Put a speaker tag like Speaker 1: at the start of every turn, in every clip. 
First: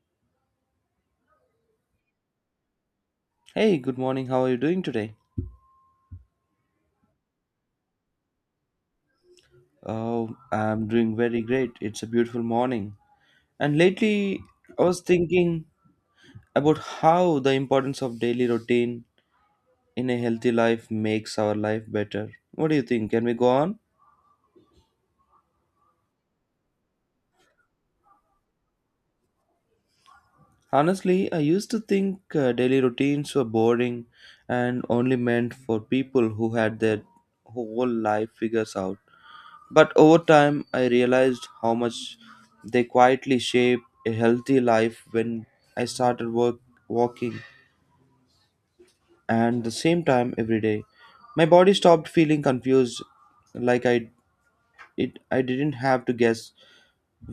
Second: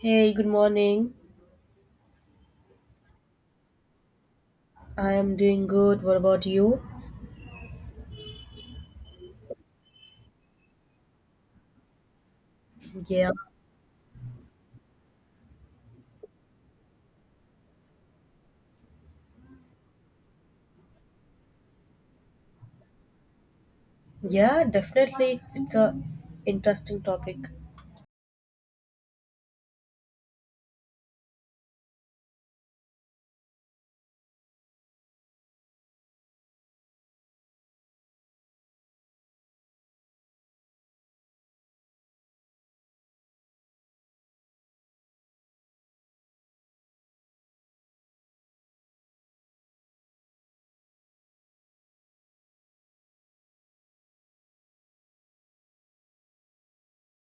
Speaker 1: Hey, good morning.
Speaker 2: Hey, good morning. How are you doing today?
Speaker 1: I am doing good. What about you?
Speaker 2: Oh, I'm doing very great. It's a beautiful morning.
Speaker 1: Yeah.
Speaker 2: And lately, I was thinking about how the importance of daily routine in a healthy life makes our life better. What do you think? Can we go on?
Speaker 1: Yeah, definitely. It's a interesting topic.
Speaker 2: Honestly, I used to think daily routines were boring and only meant for people who had their whole life figures out. But over time, I realized how much they quietly shape a healthy life when I started work, walking and the same time every day. My body stopped feeling confused, like I didn't have to guess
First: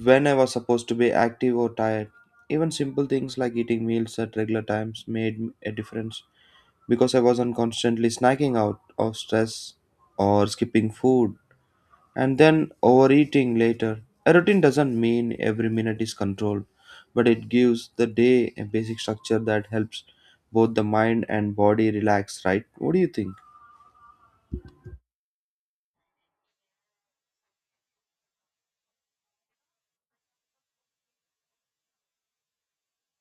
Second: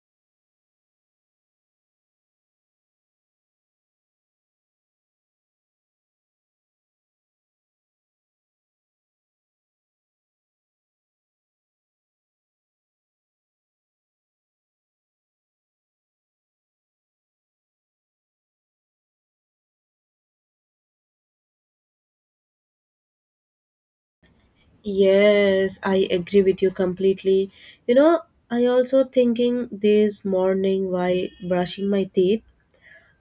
Speaker 2: when I was supposed to be active or tired. Even simple things like eating meals at regular times made a difference because I wasn't constantly snacking out of stress or skipping food and then overeating later. A routine doesn't mean every minute is controlled, but it gives the day a basic structure that helps both the mind and body relax, right? What do you think?
Speaker 1: Yes, I agree with you completely. You know, I also thinking this morning while brushing my teeth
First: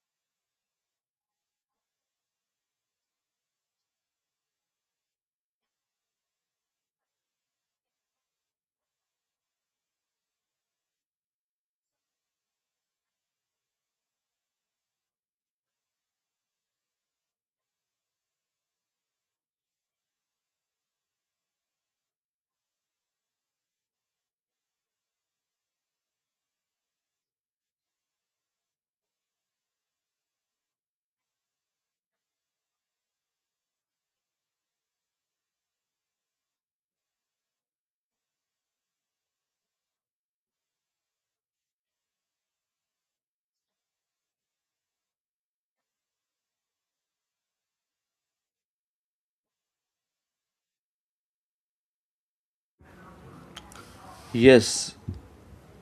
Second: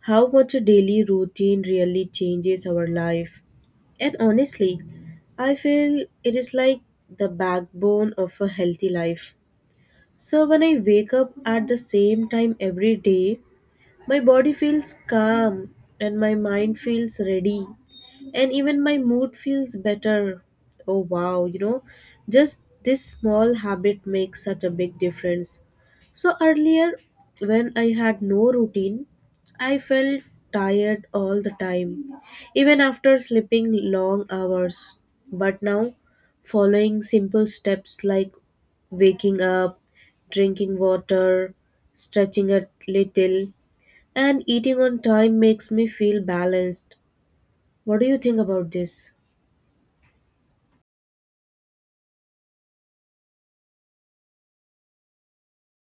Speaker 1: how much a daily routine really changes our life. And honestly, I feel it is like the backbone of a healthy life. So when I wake up at the same time every day, my body feels calm and my mind feels ready, and even my mood feels better. Oh wow, you know, just this small habit makes such a big difference. So earlier, when I had no routine, I felt tired all the time, even after sleeping long hours. But now, following simple steps like waking up, drinking water, stretching a little, and eating on time makes me feel balanced. What do you think about this?
Speaker 2: Yes,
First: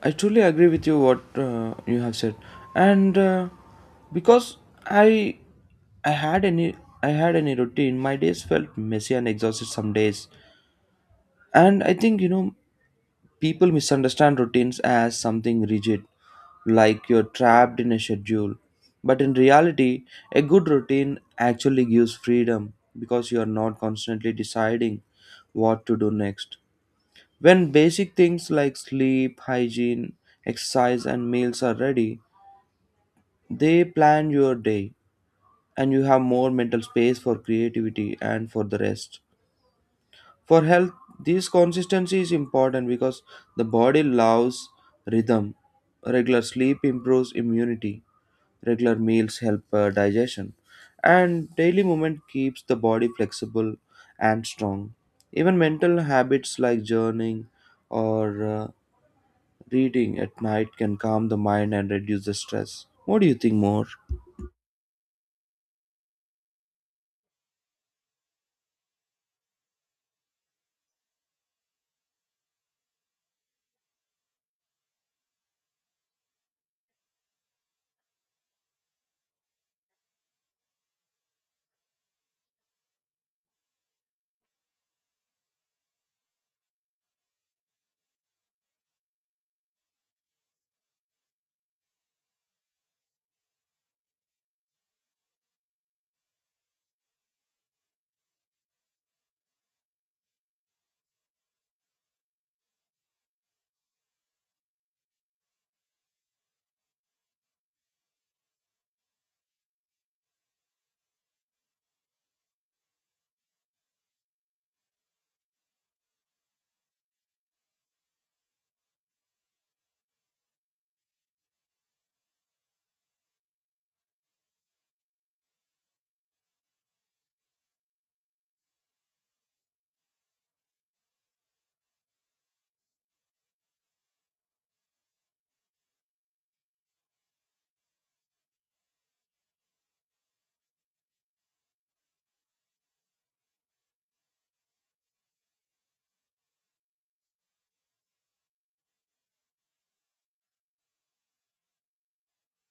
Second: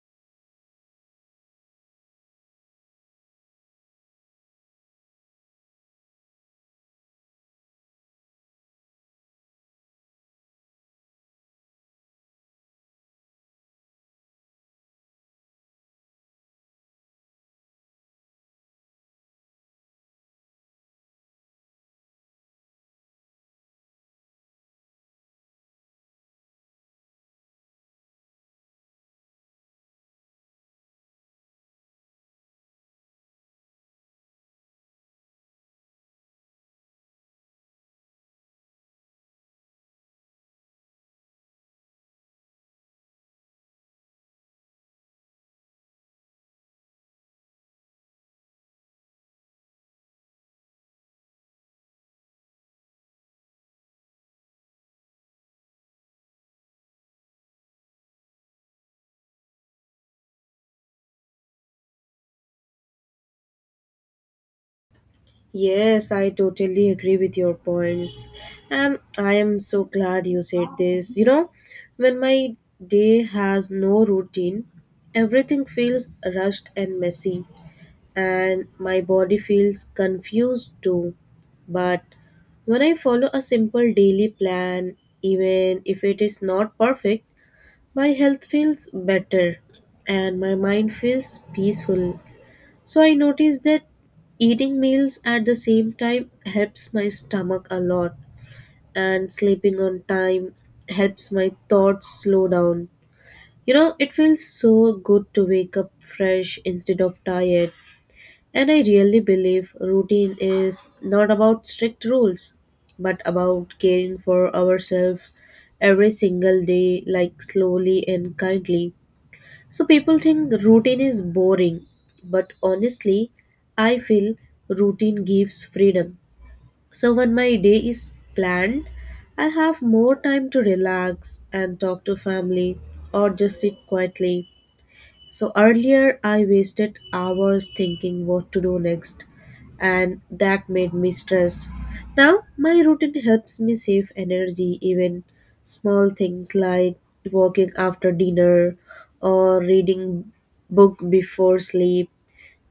Speaker 2: I truly agree with you what you have said, and because I I had any routine, my days felt messy and exhausted some days, and I think you know people misunderstand routines as something rigid, like you're trapped in a schedule. But in reality, a good routine actually gives freedom because you're not constantly deciding what to do next. When basic things like sleep, hygiene, exercise, and meals are ready, they plan your day and you have more mental space for creativity and for the rest. For health, this consistency is important because the body loves rhythm. Regular sleep improves immunity, regular meals help digestion, and daily movement keeps the body flexible and strong. Even mental habits like journaling or reading at night can calm the mind and reduce the stress. What do you think more?
Speaker 1: Yes, I totally agree with your points. And I am so glad you said this. You know, when my day has no routine, everything feels rushed and messy. And my body feels confused too. But when I follow a simple daily plan, even if it is not perfect, my health feels better and my mind feels peaceful. So I notice that eating meals at the same time helps my stomach a lot, and sleeping on time helps my thoughts slow down. You know, it feels so good to wake up fresh instead of tired. And I really believe routine is not about strict rules, but about caring for ourselves every single day, like slowly and kindly. So people think routine is boring, but honestly, I feel routine gives freedom. So when my day is planned, I have more time to relax and talk to family or just sit quietly. So earlier, I wasted hours thinking what to do next, and that made me stressed. Now, my routine helps me save energy, even small things like walking after dinner or reading book before sleep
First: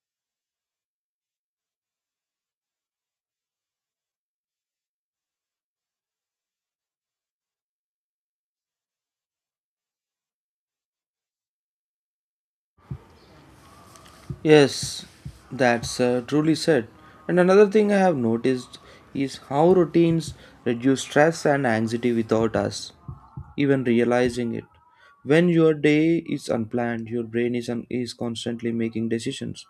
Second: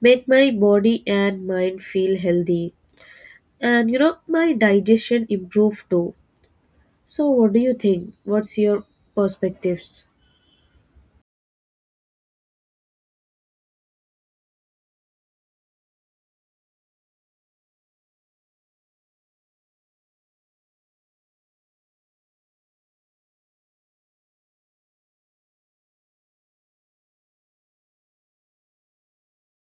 Speaker 1: make my body and mind feel healthy, and you know my digestion improve too. So what do you think? What's your perspectives?
Speaker 2: Yes, that's truly said. And another thing I have noticed is how routines reduce stress and anxiety without us even realizing it. When your day is unplanned, your brain is, is constantly making decisions,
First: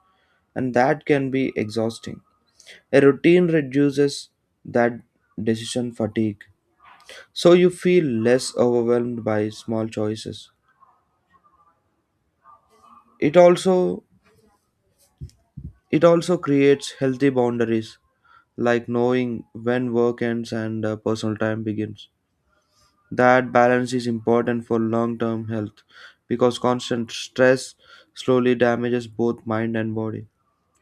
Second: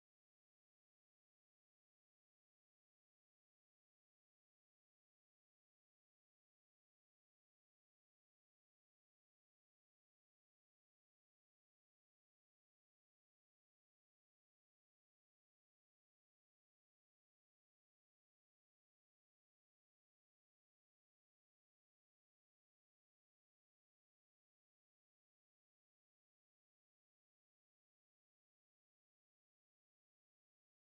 Speaker 2: and that can be exhausting. A routine reduces that decision fatigue, so you feel less overwhelmed by small choices. It also it also creates healthy boundaries like knowing when work ends and personal time begins. That balance is important for long term health because constant stress slowly damages both mind and body.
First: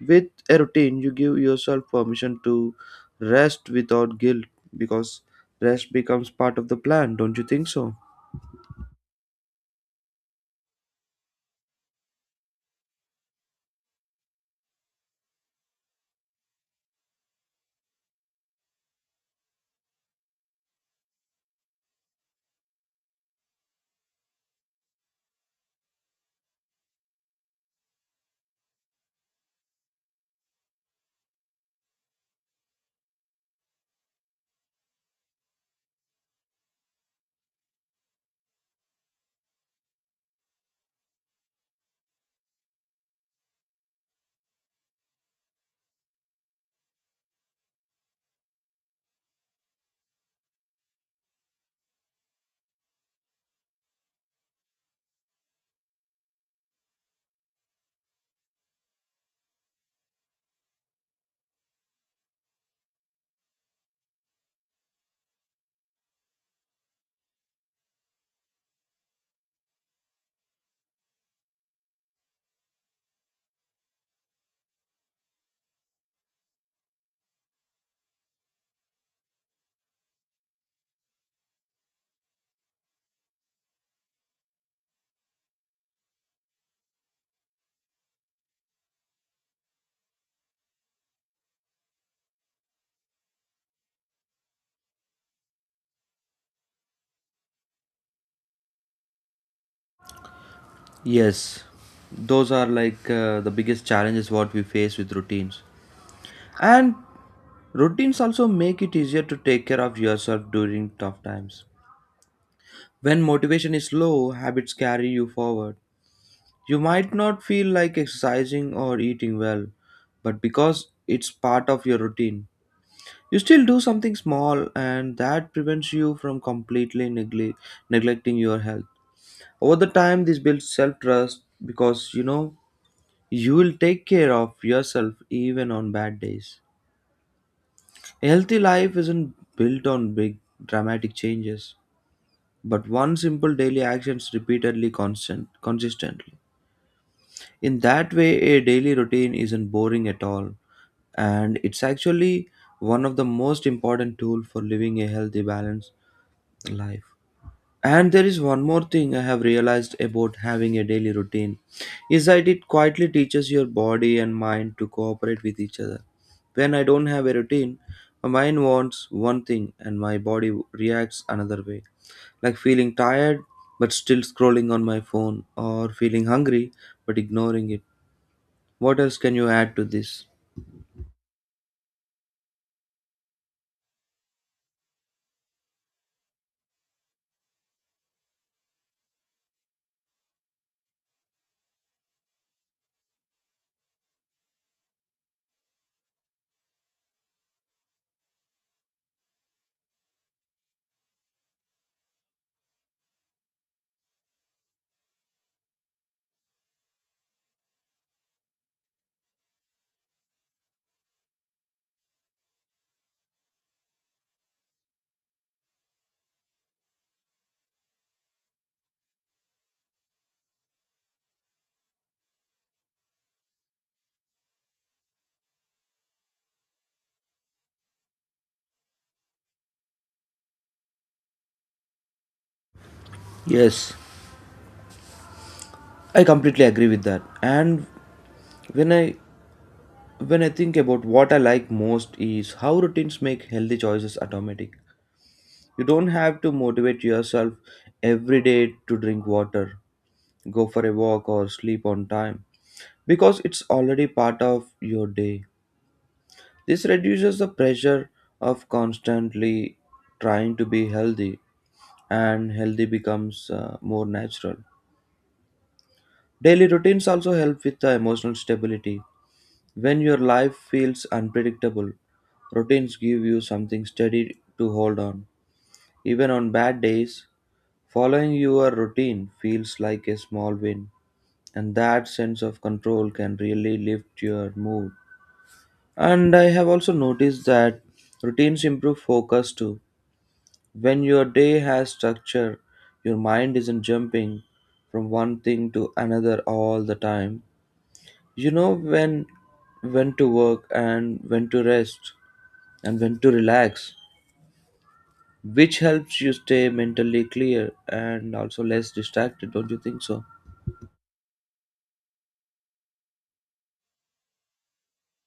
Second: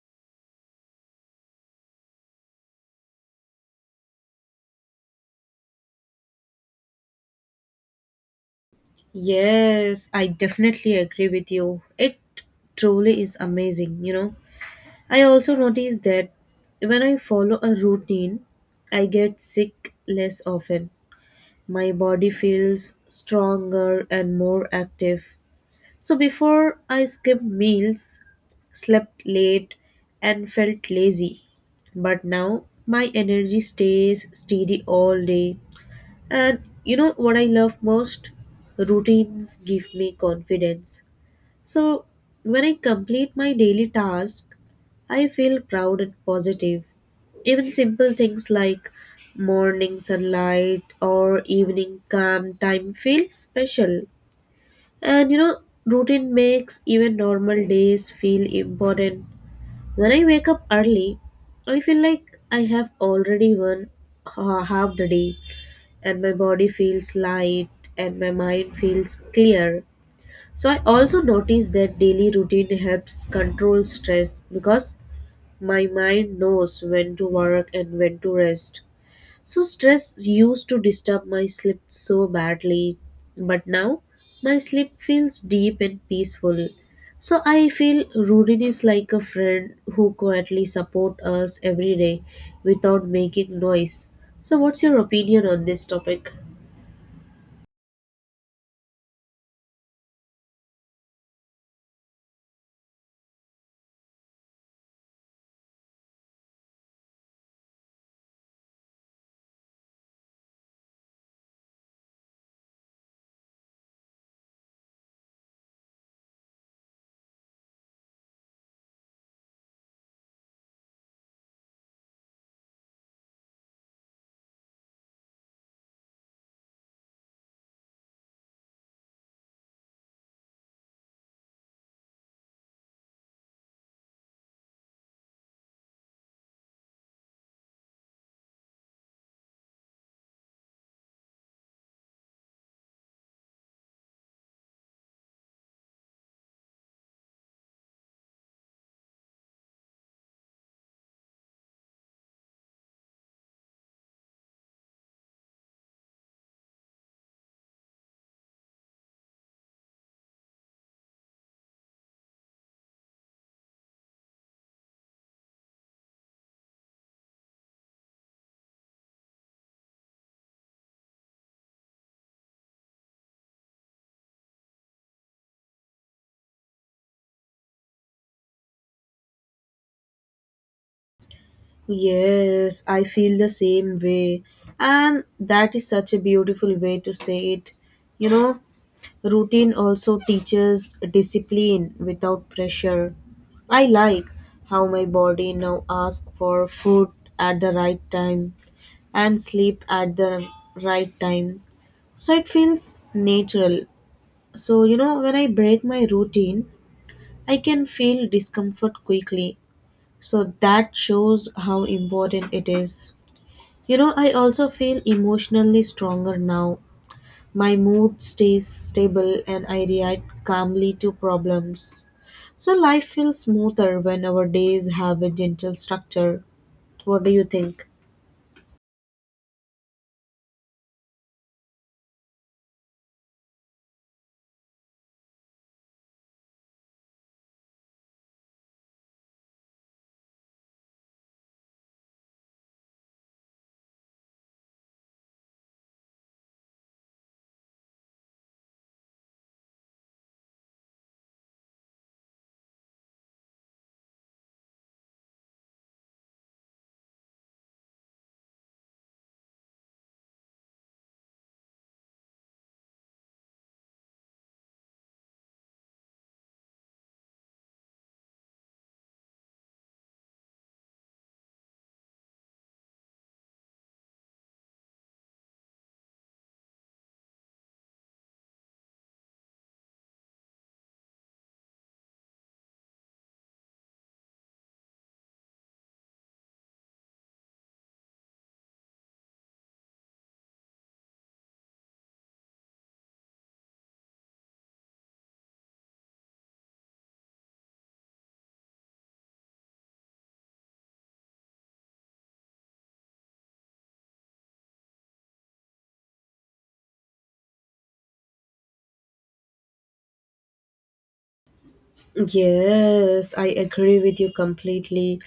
Speaker 2: With a routine, you give yourself permission to rest without guilt because rest becomes part of the plan, don't you think so?
Speaker 1: Yes, I definitely agree with you. It truly is amazing, you know. I also notice that when I follow a routine, I get sick less often. My body feels stronger and more active. So before I skipped meals, slept late, and felt lazy. But now my energy stays steady all day, and you know what I love most? Routines give me confidence. So when I complete my daily task, I feel proud and positive. Even simple things like morning sunlight or evening calm time feel special. And you know, routine makes even normal days feel important. When I wake up early, I feel like I have already won half the day, and my body feels light and my mind feels clear. So I also notice that daily routine helps control stress because my mind knows when to work and when to rest. So stress used to disturb my sleep so badly, but now my sleep feels deep and peaceful. So I feel routine is like a friend who quietly support us every day without making noise. So what's your opinion on this topic?
Speaker 2: Yes, those are like the biggest challenges what we face with routines. And routines also make it easier to take care of yourself during tough times. When motivation is low, habits carry you forward. You might not feel like exercising or eating well, but because it's part of your routine, you still do something small and that prevents you from completely neglecting your health. Over the time, this builds self trust because you know you will take care of yourself even on bad days. A healthy life isn't built on big dramatic changes, but one simple daily actions repeatedly constant consistently. In that way, a daily routine isn't boring at all, and it's actually one of the most important tools for living a healthy, balanced life. And there is one more thing I have realized about having a daily routine is that it quietly teaches your body and mind to cooperate with each other. When I don't have a routine, my mind wants one thing and my body reacts another way, like feeling tired but still scrolling on my phone or feeling hungry but ignoring it. What else can you add to this?
Speaker 1: Yes, I feel the same way. And that is such a beautiful way to say it. You know, routine also teaches discipline without pressure. I like how my body now asks for food at the right time and sleep at the right time. So it feels natural. So, you know, when I break my routine, I can feel discomfort quickly. So that shows how important it is. You know, I also feel emotionally stronger now. My mood stays stable and I react calmly to problems. So life feels smoother when our days have a gentle structure. What do you think?
Speaker 2: Yes, I completely agree with that. And when I when I think about what I like most is how routines make healthy choices automatic. You don't have to motivate yourself every day to drink water, go for a walk or sleep on time because it's already part of your day. This reduces the pressure of constantly trying to be healthy and healthy becomes more natural. Daily routines also help with the emotional stability. When your life feels unpredictable, routines give you something steady to hold on. Even on bad days, following your routine feels like a small win, and that sense of control can really lift your mood. And I have also noticed that routines improve focus too. When your day has structure, your mind isn't jumping from one thing to another all the time. You know when to work and when to rest and when to relax, which helps you stay mentally clear and also less distracted, don't you think so?
Speaker 1: Yes, I agree with you completely.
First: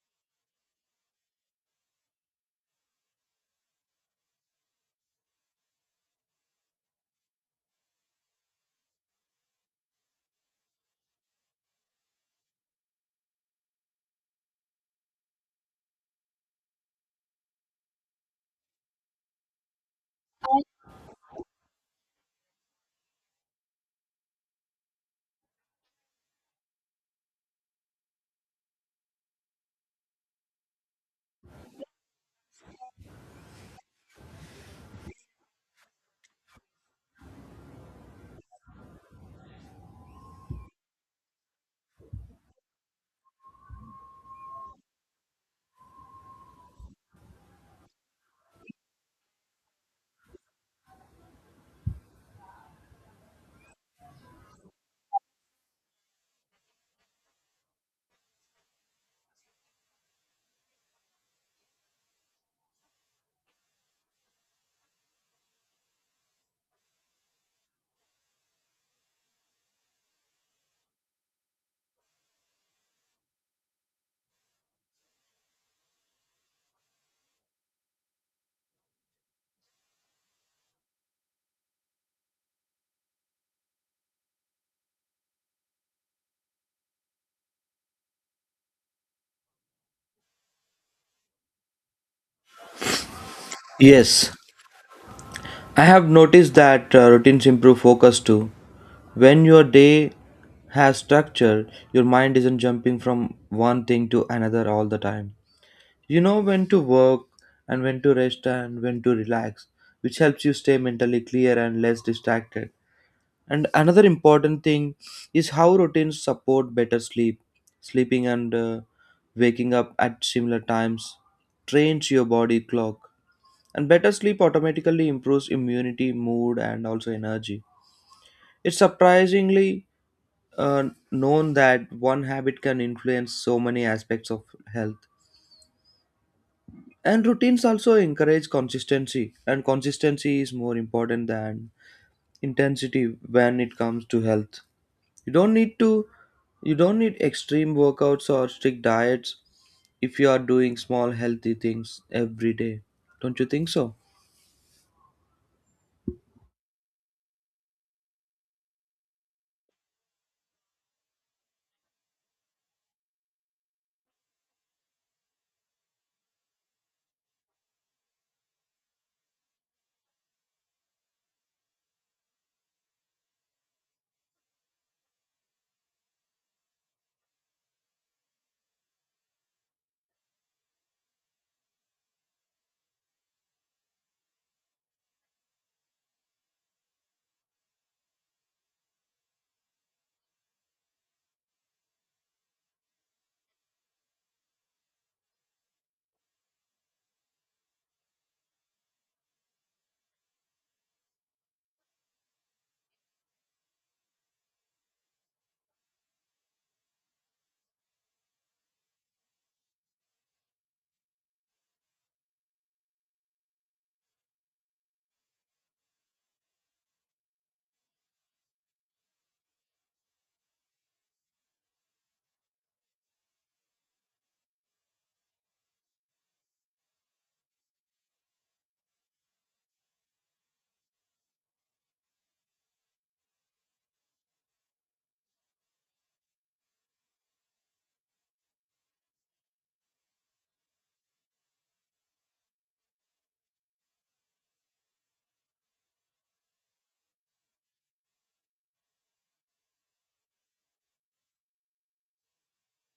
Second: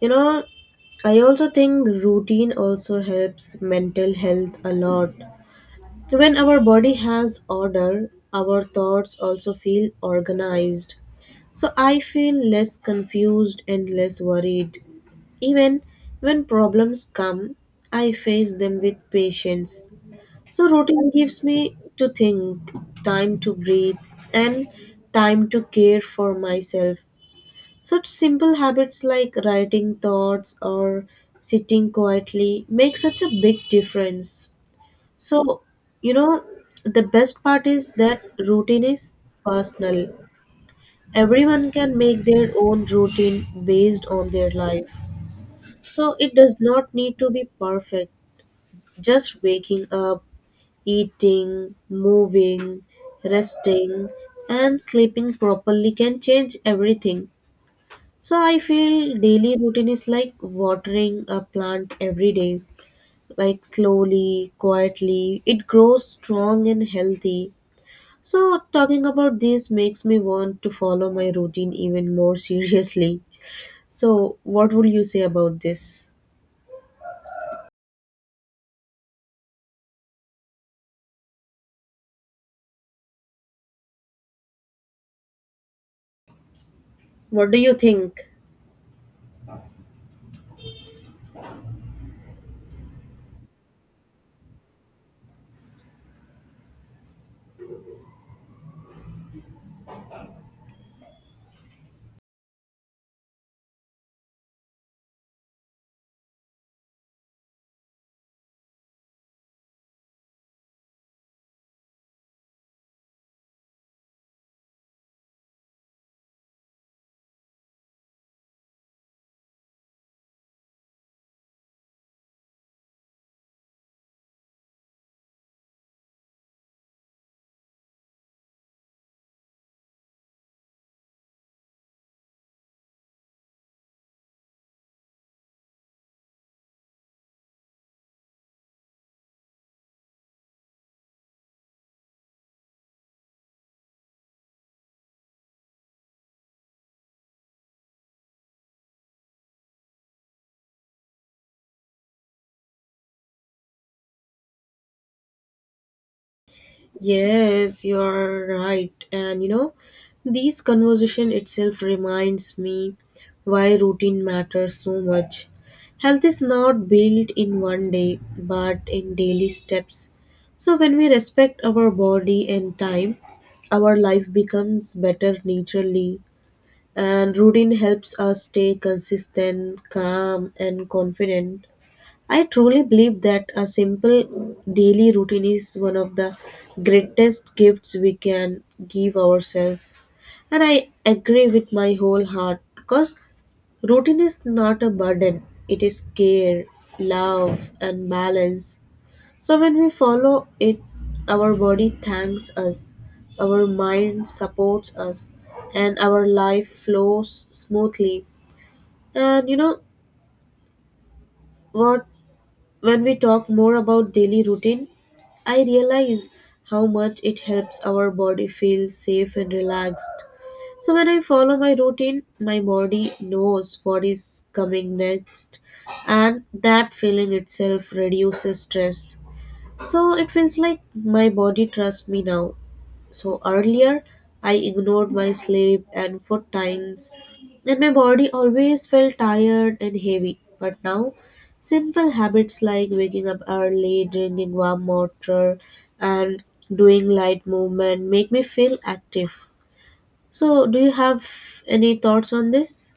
Speaker 1: You know, I also think routine also helps mental health a lot. When our body has order, our thoughts also feel organized. So I feel less confused and less worried. Even when problems come, I face them with patience. So routine gives me to think, time to breathe, and time to care for myself. Such simple habits like writing thoughts or sitting quietly make such a big difference. So, you know, the best part is that routine is personal. Everyone can make their own routine based on their life. So, it does not need to be perfect. Just waking up, eating, moving, resting, and sleeping properly can change everything. So, I feel daily routine is like watering a plant every day. Like slowly, quietly, it grows strong and healthy. So, talking about this makes me want to follow my routine even more seriously. So, what would you say about this? What do you think?
Speaker 2: Yes, I have noticed that routines improve focus too. When your day has structure, your mind isn't jumping from one thing to another all the time. You know when to work and when to rest and when to relax, which helps you stay mentally clear and less distracted. And another important thing is how routines support better sleep. Sleeping and waking up at similar times trains your body clock. And better sleep automatically improves immunity, mood, and also energy. It's surprisingly known that one habit can influence so many aspects of health. And routines also encourage consistency, and consistency is more important than intensity when it comes to health. You don't need to you don't need extreme workouts or strict diets if you are doing small healthy things every day. Don't you think so?
Speaker 1: Yes, you're right. And you know, this conversation itself reminds me why routine matters so much. Health is not built in one day, but in daily steps. So, when we respect our body and time, our life becomes better naturally. And routine helps us stay consistent, calm, and confident. I truly believe that a simple daily routine is one of the greatest gifts we can give ourselves. And I agree with my whole heart because routine is not a burden, it is care, love, and balance. So when we follow it, our body thanks us, our mind supports us, and our life flows smoothly. And you know what? When we talk more about daily routine, I realize how much it helps our body feel safe and relaxed. So when I follow my routine, my body knows what is coming next, and that feeling itself reduces stress. So it feels like my body trusts me now. So earlier, I ignored my sleep and food times, and my body always felt tired and heavy. But now, simple habits like waking up early, drinking warm water, and doing light movement make me feel active. So, do you have any thoughts on this?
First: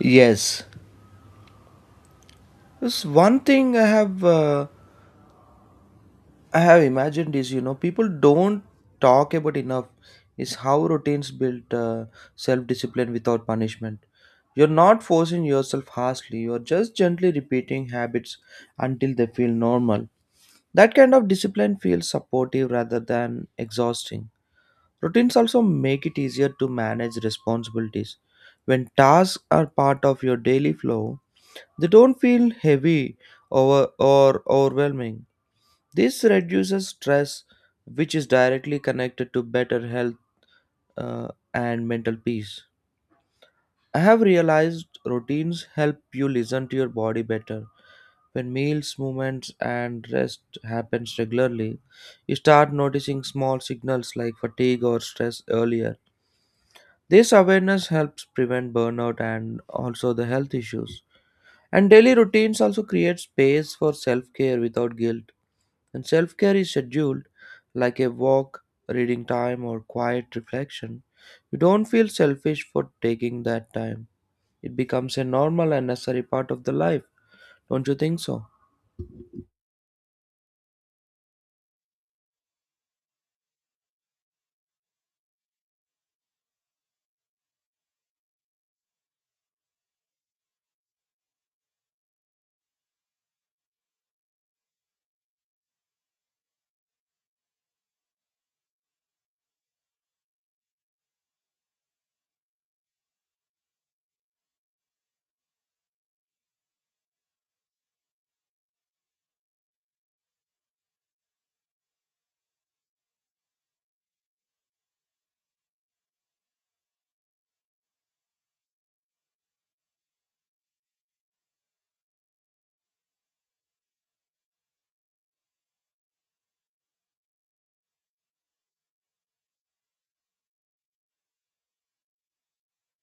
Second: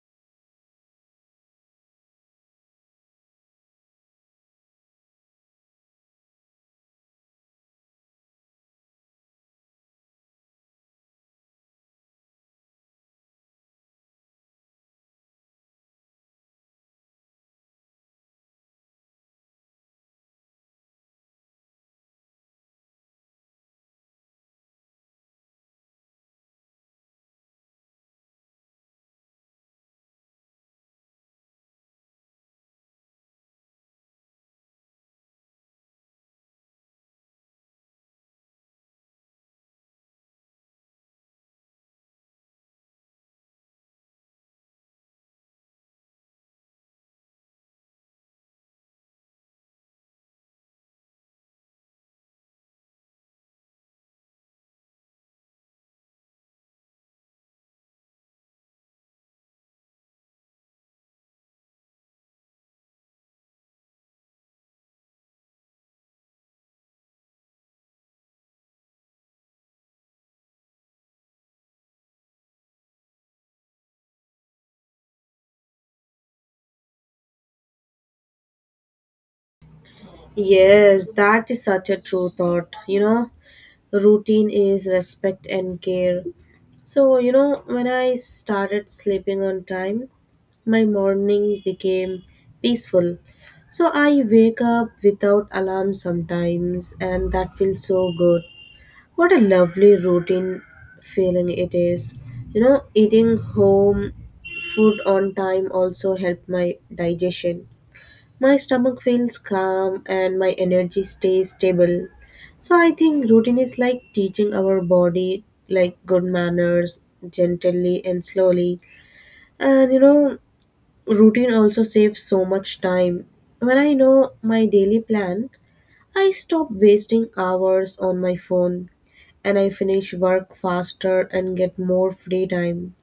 Speaker 2: Yes. This one thing I have imagined is you know people don't talk about enough is how routines build self discipline without punishment. You're not forcing yourself harshly. You're just gently repeating habits until they feel normal. That kind of discipline feels supportive rather than exhausting. Routines also make it easier to manage responsibilities. When tasks are part of your daily flow, they don't feel heavy over or overwhelming. This reduces stress, which is directly connected to better health and mental peace. I have realized routines help you listen to your body better. When meals, movements, and rest happens regularly, you start noticing small signals like fatigue or stress earlier. This awareness helps prevent burnout and also the health issues. And daily routines also create space for self care without guilt. And self care is scheduled like a walk, reading time, or quiet reflection. You don't feel selfish for taking that time. It becomes a normal and necessary part of the life. Don't you think so?
Speaker 1: Yes, that is such a true thought, you know. Routine is respect and care. So you know, when I started sleeping on time, my morning became peaceful. So I wake up without alarm sometimes, and that feels so good. What a lovely routine feeling it is. You know, eating home food on time also helped my digestion. My stomach feels calm and my energy stays stable. So I think routine is like teaching our body like good manners, gently and slowly. And you know, routine also saves so much time. When I know my daily plan, I stop wasting hours on my phone, and I finish work faster and get more free time.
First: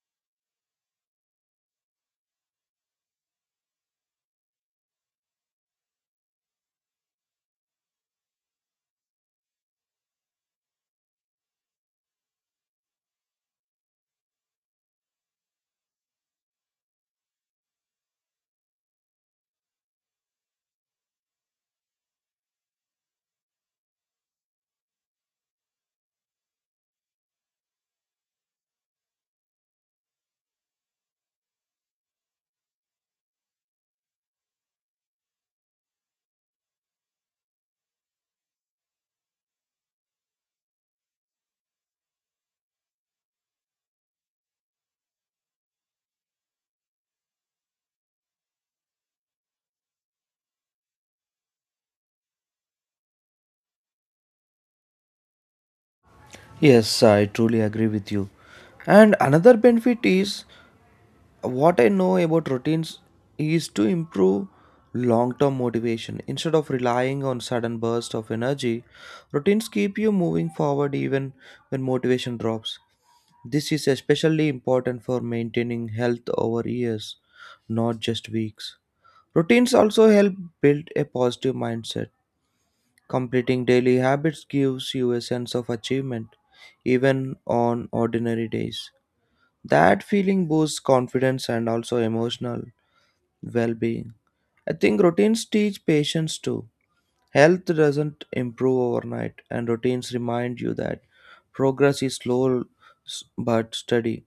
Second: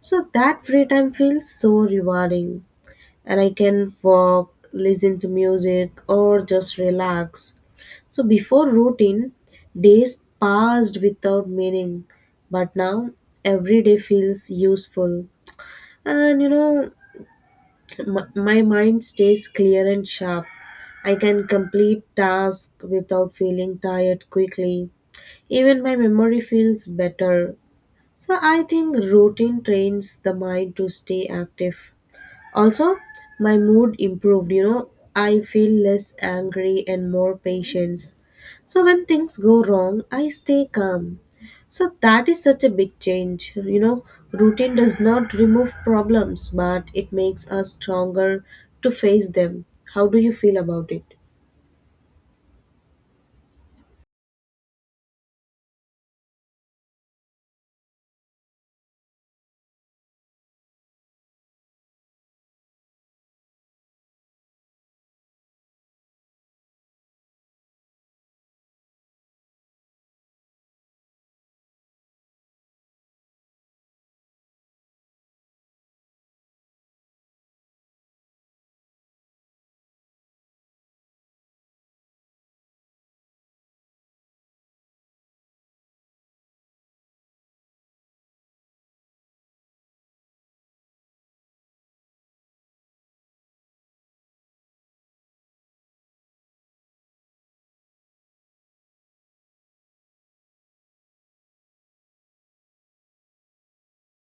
Speaker 1: So that free time feels so rewarding, and I can walk, listen to music, or just relax. So before routine, days passed without meaning, but now every day feels useful. And you know, my mind stays clear and sharp. I can complete tasks without feeling tired quickly. Even my memory feels better. So I think routine trains the mind to stay active. Also, my mood improved, you know, I feel less angry and more patience. So when things go wrong, I stay calm. So that is such a big change. You know, routine does not remove problems, but it makes us stronger to face them. How do you feel about it?
Speaker 2: Yes, I truly agree with you. And another benefit is what I know about routines is to improve long term motivation. Instead of relying on sudden bursts of energy, routines keep you moving forward even when motivation drops. This is especially important for maintaining health over years, not just weeks. Routines also help build a positive mindset. Completing daily habits gives you a sense of achievement, even on ordinary days. That feeling boosts confidence and also emotional well-being. I think routines teach patience too. Health doesn't improve overnight, and routines remind you that progress is slow but steady.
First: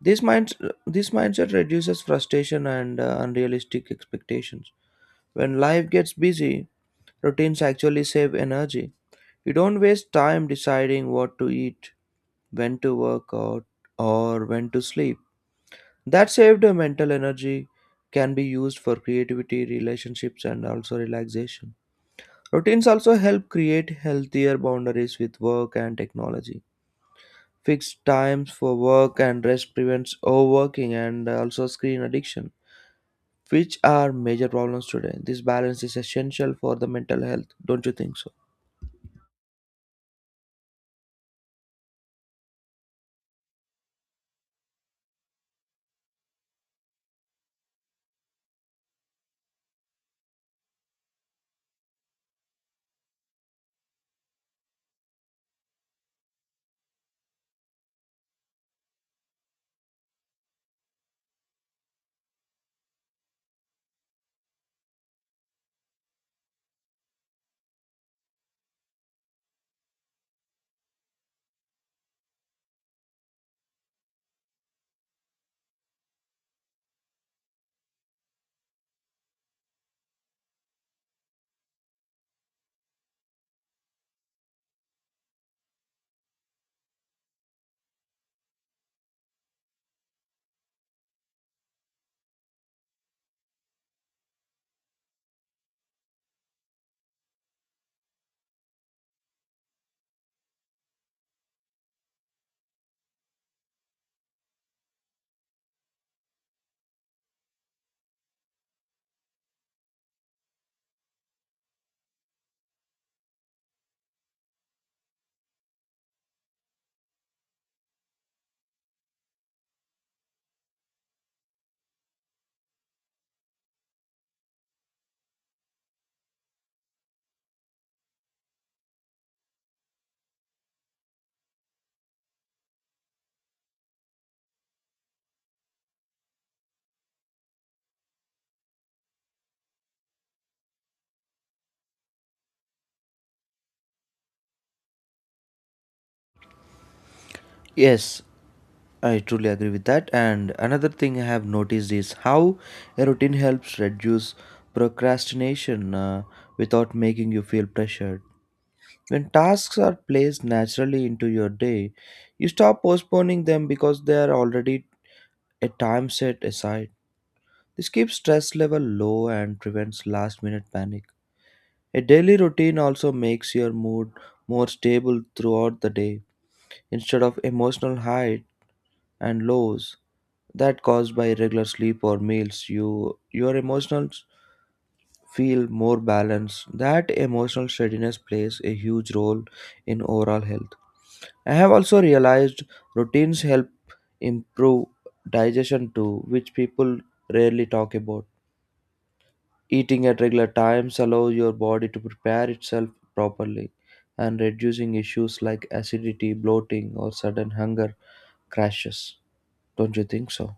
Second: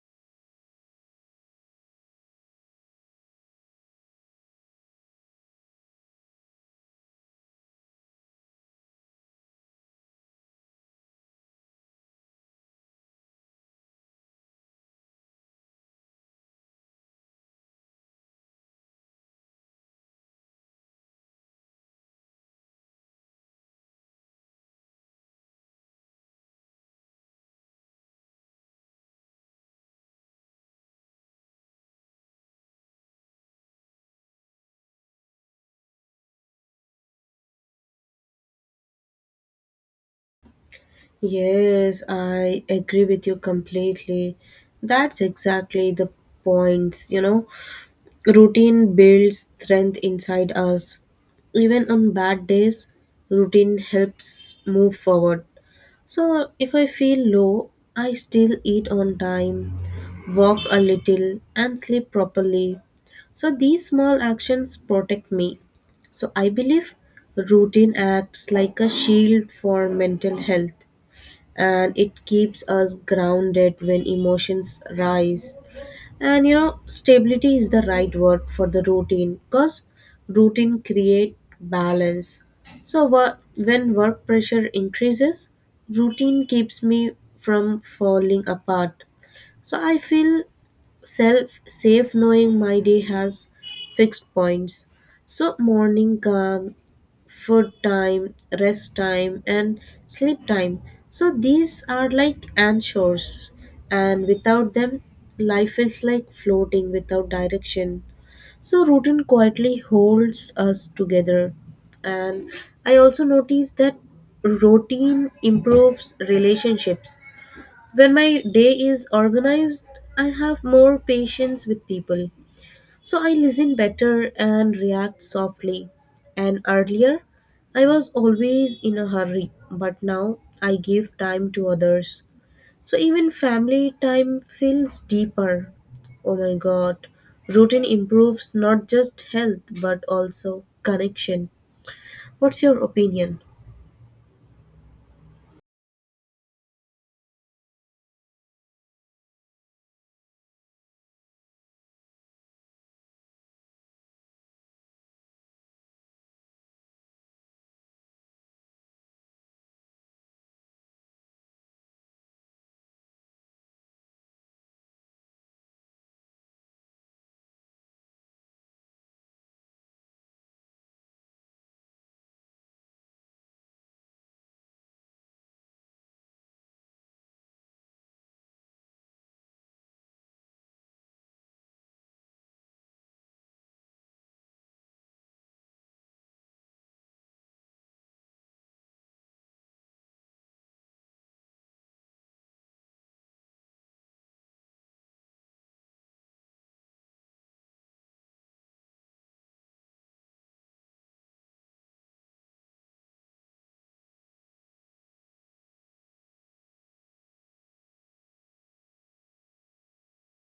Speaker 2: This mind, this mindset reduces frustration and unrealistic expectations. When life gets busy, routines actually save energy. You don't waste time deciding what to eat, when to work out, or when to sleep. That saved mental energy can be used for creativity, relationships, and also relaxation. Routines also help create healthier boundaries with work and technology. Fixed times for work and rest prevents overworking and also screen addiction, which are major problems today. This balance is essential for the mental health, don't you think so?
Speaker 1: Yes, I agree with you completely. That's exactly the points, you know. Routine builds strength inside us. Even on bad days, routine helps move forward. So, if I feel low, I still eat on time, walk a little, and sleep properly. So, these small actions protect me. So, I believe routine acts like a shield for mental health, and it keeps us grounded when emotions rise. And you know, stability is the right word for the routine because routine create balance. So when work pressure increases, routine keeps me from falling apart. So I feel self safe knowing my day has fixed points. So morning calm, food time, rest time, and sleep time. So these are like anchors, and without them, life is like floating without direction. So routine quietly holds us together. And I also notice that routine improves relationships. When my day is organized, I have more patience with people. So I listen better and react softly. And earlier, I was always in a hurry, but now I give time to others. So even family time feels deeper. Oh my god, routine improves not just health but also connection. What's your opinion?
Speaker 2: Yes, I truly agree with that. And another thing I have noticed is how a routine helps reduce procrastination without making you feel pressured. When tasks are placed naturally into your day, you stop postponing them because they are already a time set aside. This keeps stress level low and prevents last minute panic. A daily routine also makes your mood more stable throughout the day instead of emotional highs and lows. That caused by irregular sleep or meals, you your emotions feel more balanced. That emotional steadiness plays a huge role in overall health. I have also realized routines help improve digestion too, which people rarely talk about. Eating at regular times allows your body to prepare itself properly and reducing issues like acidity, bloating or sudden hunger crashes, don't you think so?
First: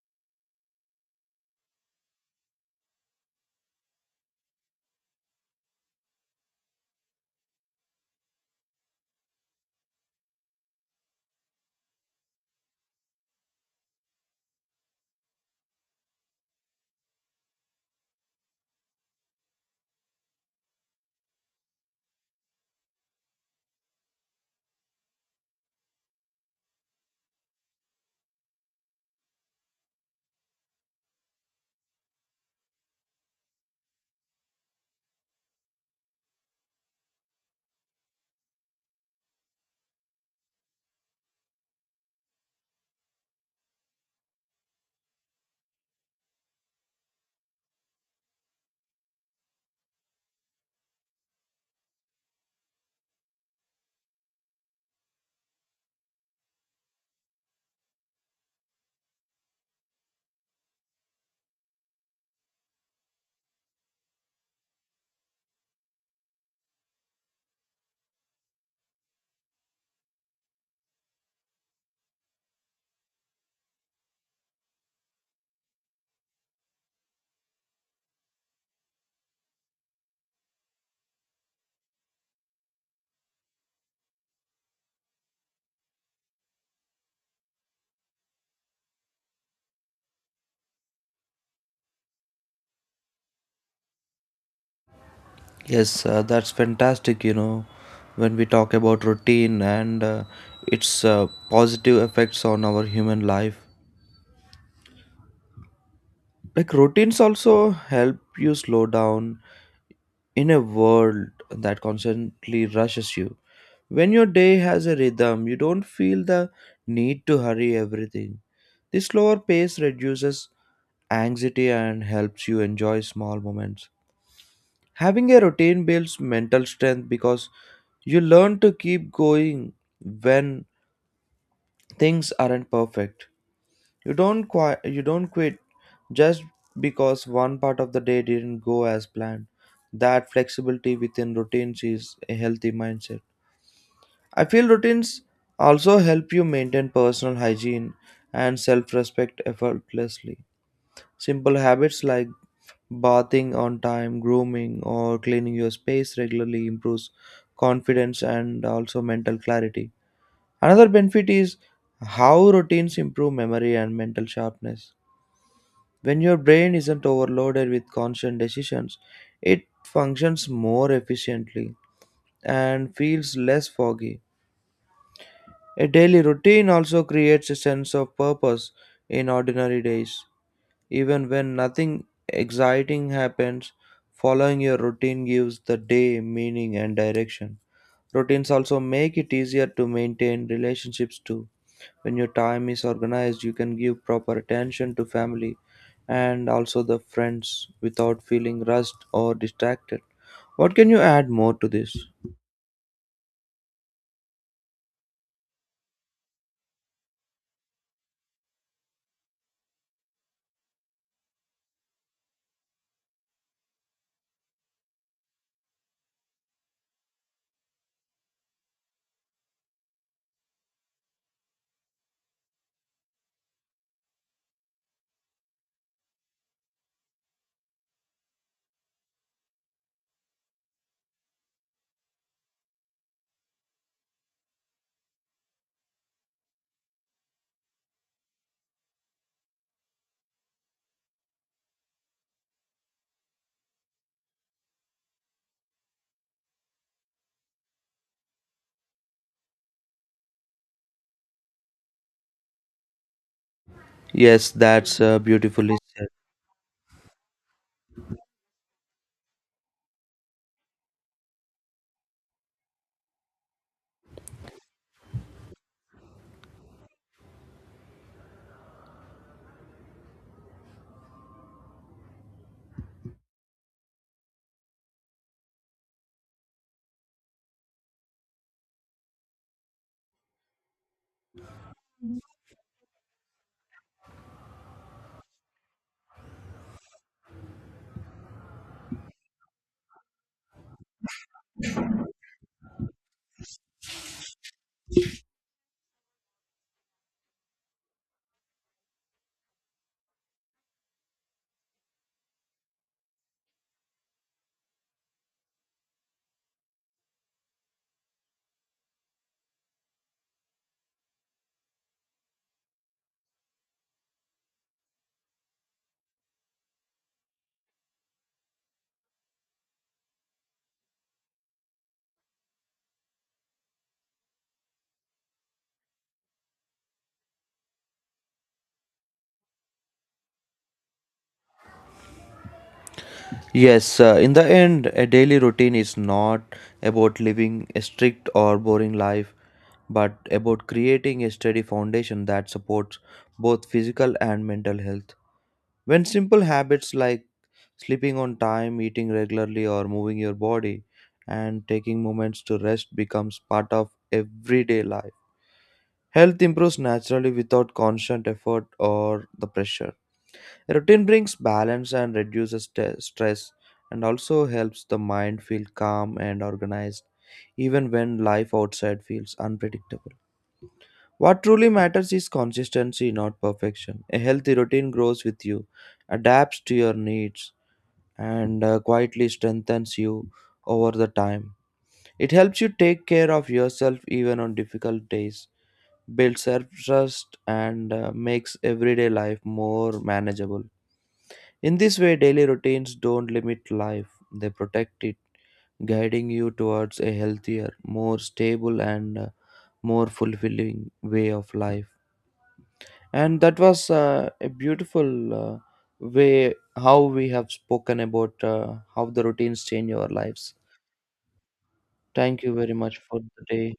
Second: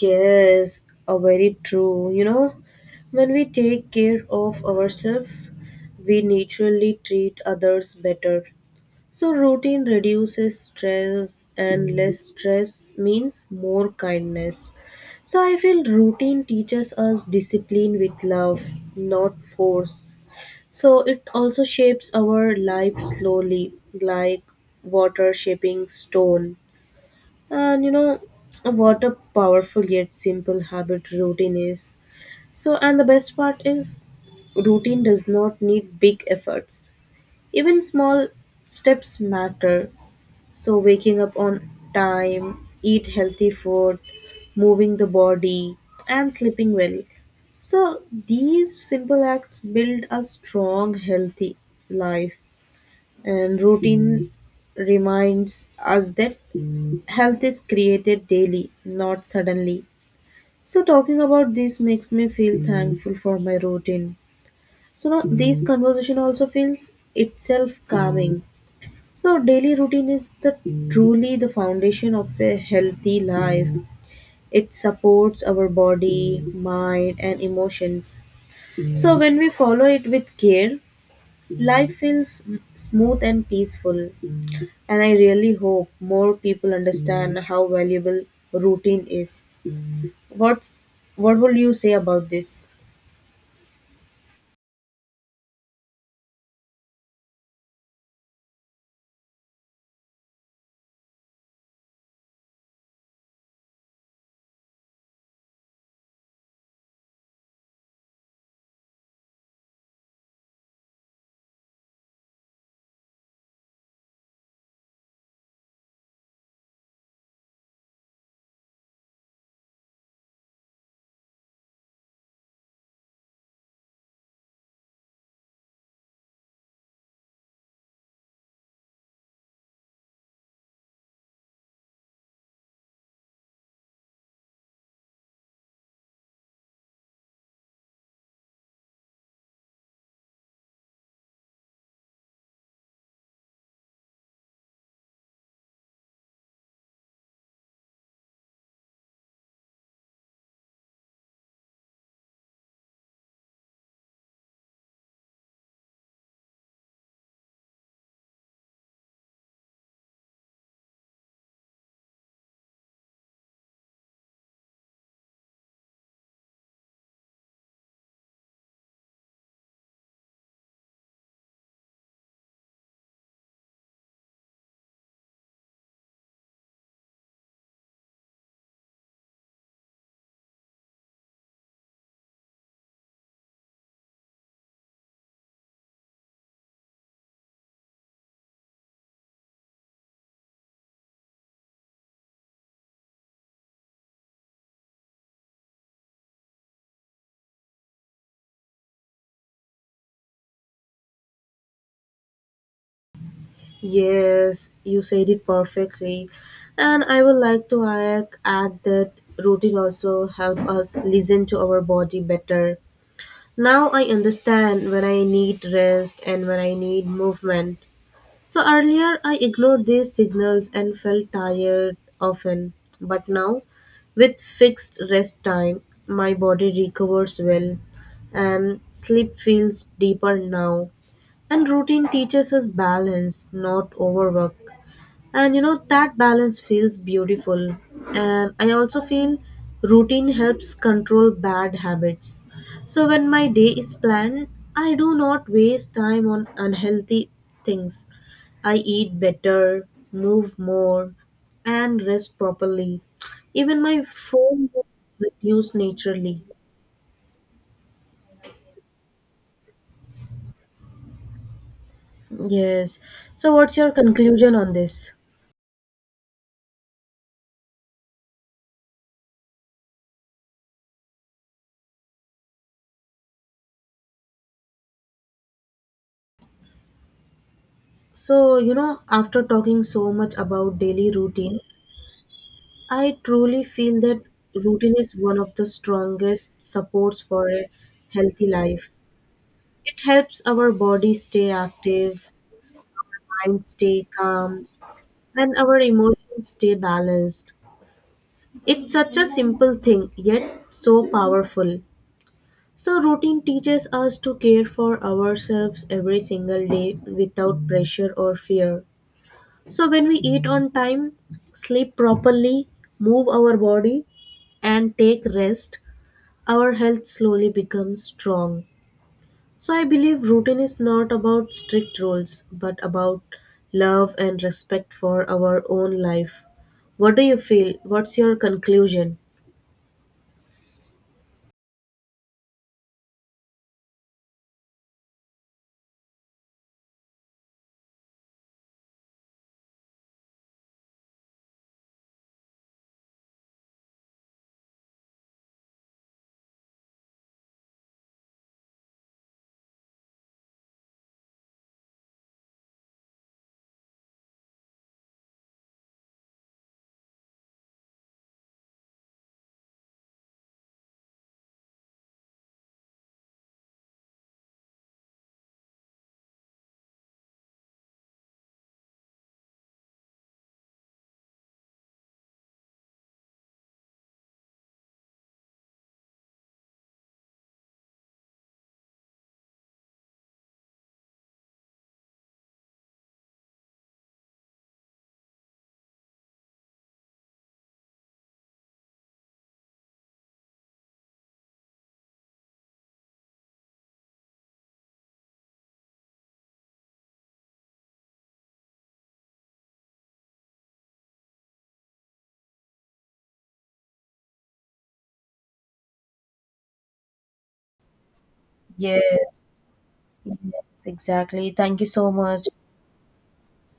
Speaker 1: Yes, a very true. You know, when we take care of ourselves, we naturally treat others better. So routine reduces stress, and less stress means more kindness. So I feel routine teaches us discipline with love, not force. So it also shapes our life slowly, like water shaping stone. And you know what a powerful yet simple habit routine is. So, and the best part is, routine does not need big efforts. Even small steps matter. So, waking up on time, eat healthy food, moving the body, and sleeping well. So, these simple acts build a strong, healthy life. And routine reminds us that health is created daily, not suddenly. So talking about this makes me feel thankful for my routine. So now this conversation also feels itself calming. So daily routine is the truly the foundation of a healthy life. It supports our body, mind and emotions. So when we follow it with care, life feels smooth and peaceful, and I really hope more people understand how valuable routine is. What's what will you say about this?
Speaker 2: Yes, that's fantastic. You know, when we talk about routine and its positive effects on our human life, like routines also help you slow down in a world that constantly rushes you. When your day has a rhythm, you don't feel the need to hurry everything. This slower pace reduces anxiety and helps you enjoy small moments. Having a routine builds mental strength because you learn to keep going when things aren't perfect. You don't quit just because one part of the day didn't go as planned. That flexibility within routines is a healthy mindset. I feel routines also help you maintain personal hygiene and self-respect effortlessly. Simple habits like bathing on time, grooming, or cleaning your space regularly improves confidence and also mental clarity. Another benefit is how routines improve memory and mental sharpness. When your brain isn't overloaded with constant decisions, it functions more efficiently and feels less foggy. A daily routine also creates a sense of purpose in ordinary days. Even when nothing exciting happens, following your routine gives the day meaning and direction. Routines also make it easier to maintain relationships too. When your time is organized, you can give proper attention to family and also the friends without feeling rushed or distracted. What can you add more to this?
Speaker 1: Yes, you said it perfectly. And I would like to add that routine also help us listen to our body better. Now I understand when I need rest and when I need movement. So earlier I ignored these signals and felt tired often, but now with fixed rest time, my body recovers well and sleep feels deeper now. And routine teaches us balance, not overwork. And you know that balance feels beautiful. And I also feel routine helps control bad habits. So when my day is planned, I do not waste time on unhealthy things. I eat better, move more, and rest properly. Even my
Speaker 2: Yes,
Speaker 1: phone will
Speaker 2: that's
Speaker 1: reduce
Speaker 2: beautifully said.
Speaker 1: naturally. Yes. So, what's your conclusion on this? So, you know, after talking so much about daily routine, I truly feel that routine is one of the strongest supports for a healthy life. It helps our body stay active, mind stay calm, and our emotions stay balanced. It's such a simple thing, yet so powerful. So, routine teaches us to care for ourselves every single day without pressure or fear. So, when we eat on time, sleep properly, move our body, and take rest, our health slowly becomes strong. So I believe routine is not about strict rules, but about love and respect for our own life. What do you feel? What's your conclusion?
Speaker 2: Yes, in the end a daily routine is not about living a strict or boring life but about creating a steady foundation that supports both physical and mental health. When simple habits like sleeping on time, eating regularly, or moving your body and taking moments to rest becomes part of everyday life, health improves naturally without constant effort or the pressure. Routine brings balance and reduces stress and also helps the mind feel calm and organized even when life outside feels unpredictable. What truly matters is consistency, not perfection. A healthy routine grows with you, adapts to your needs, and quietly strengthens you over the time. It helps you take care of yourself even on difficult days, builds self trust, and makes everyday life more manageable. In this way, daily routines don't limit life, they protect it, guiding you towards a healthier, more stable, and more fulfilling way of life. And that was a beautiful way how we have spoken about how the
Speaker 1: Yes,
Speaker 2: routines change our lives.
Speaker 1: yes, exactly. Thank you so
Speaker 2: Thank
Speaker 1: much.
Speaker 2: you very much for the day.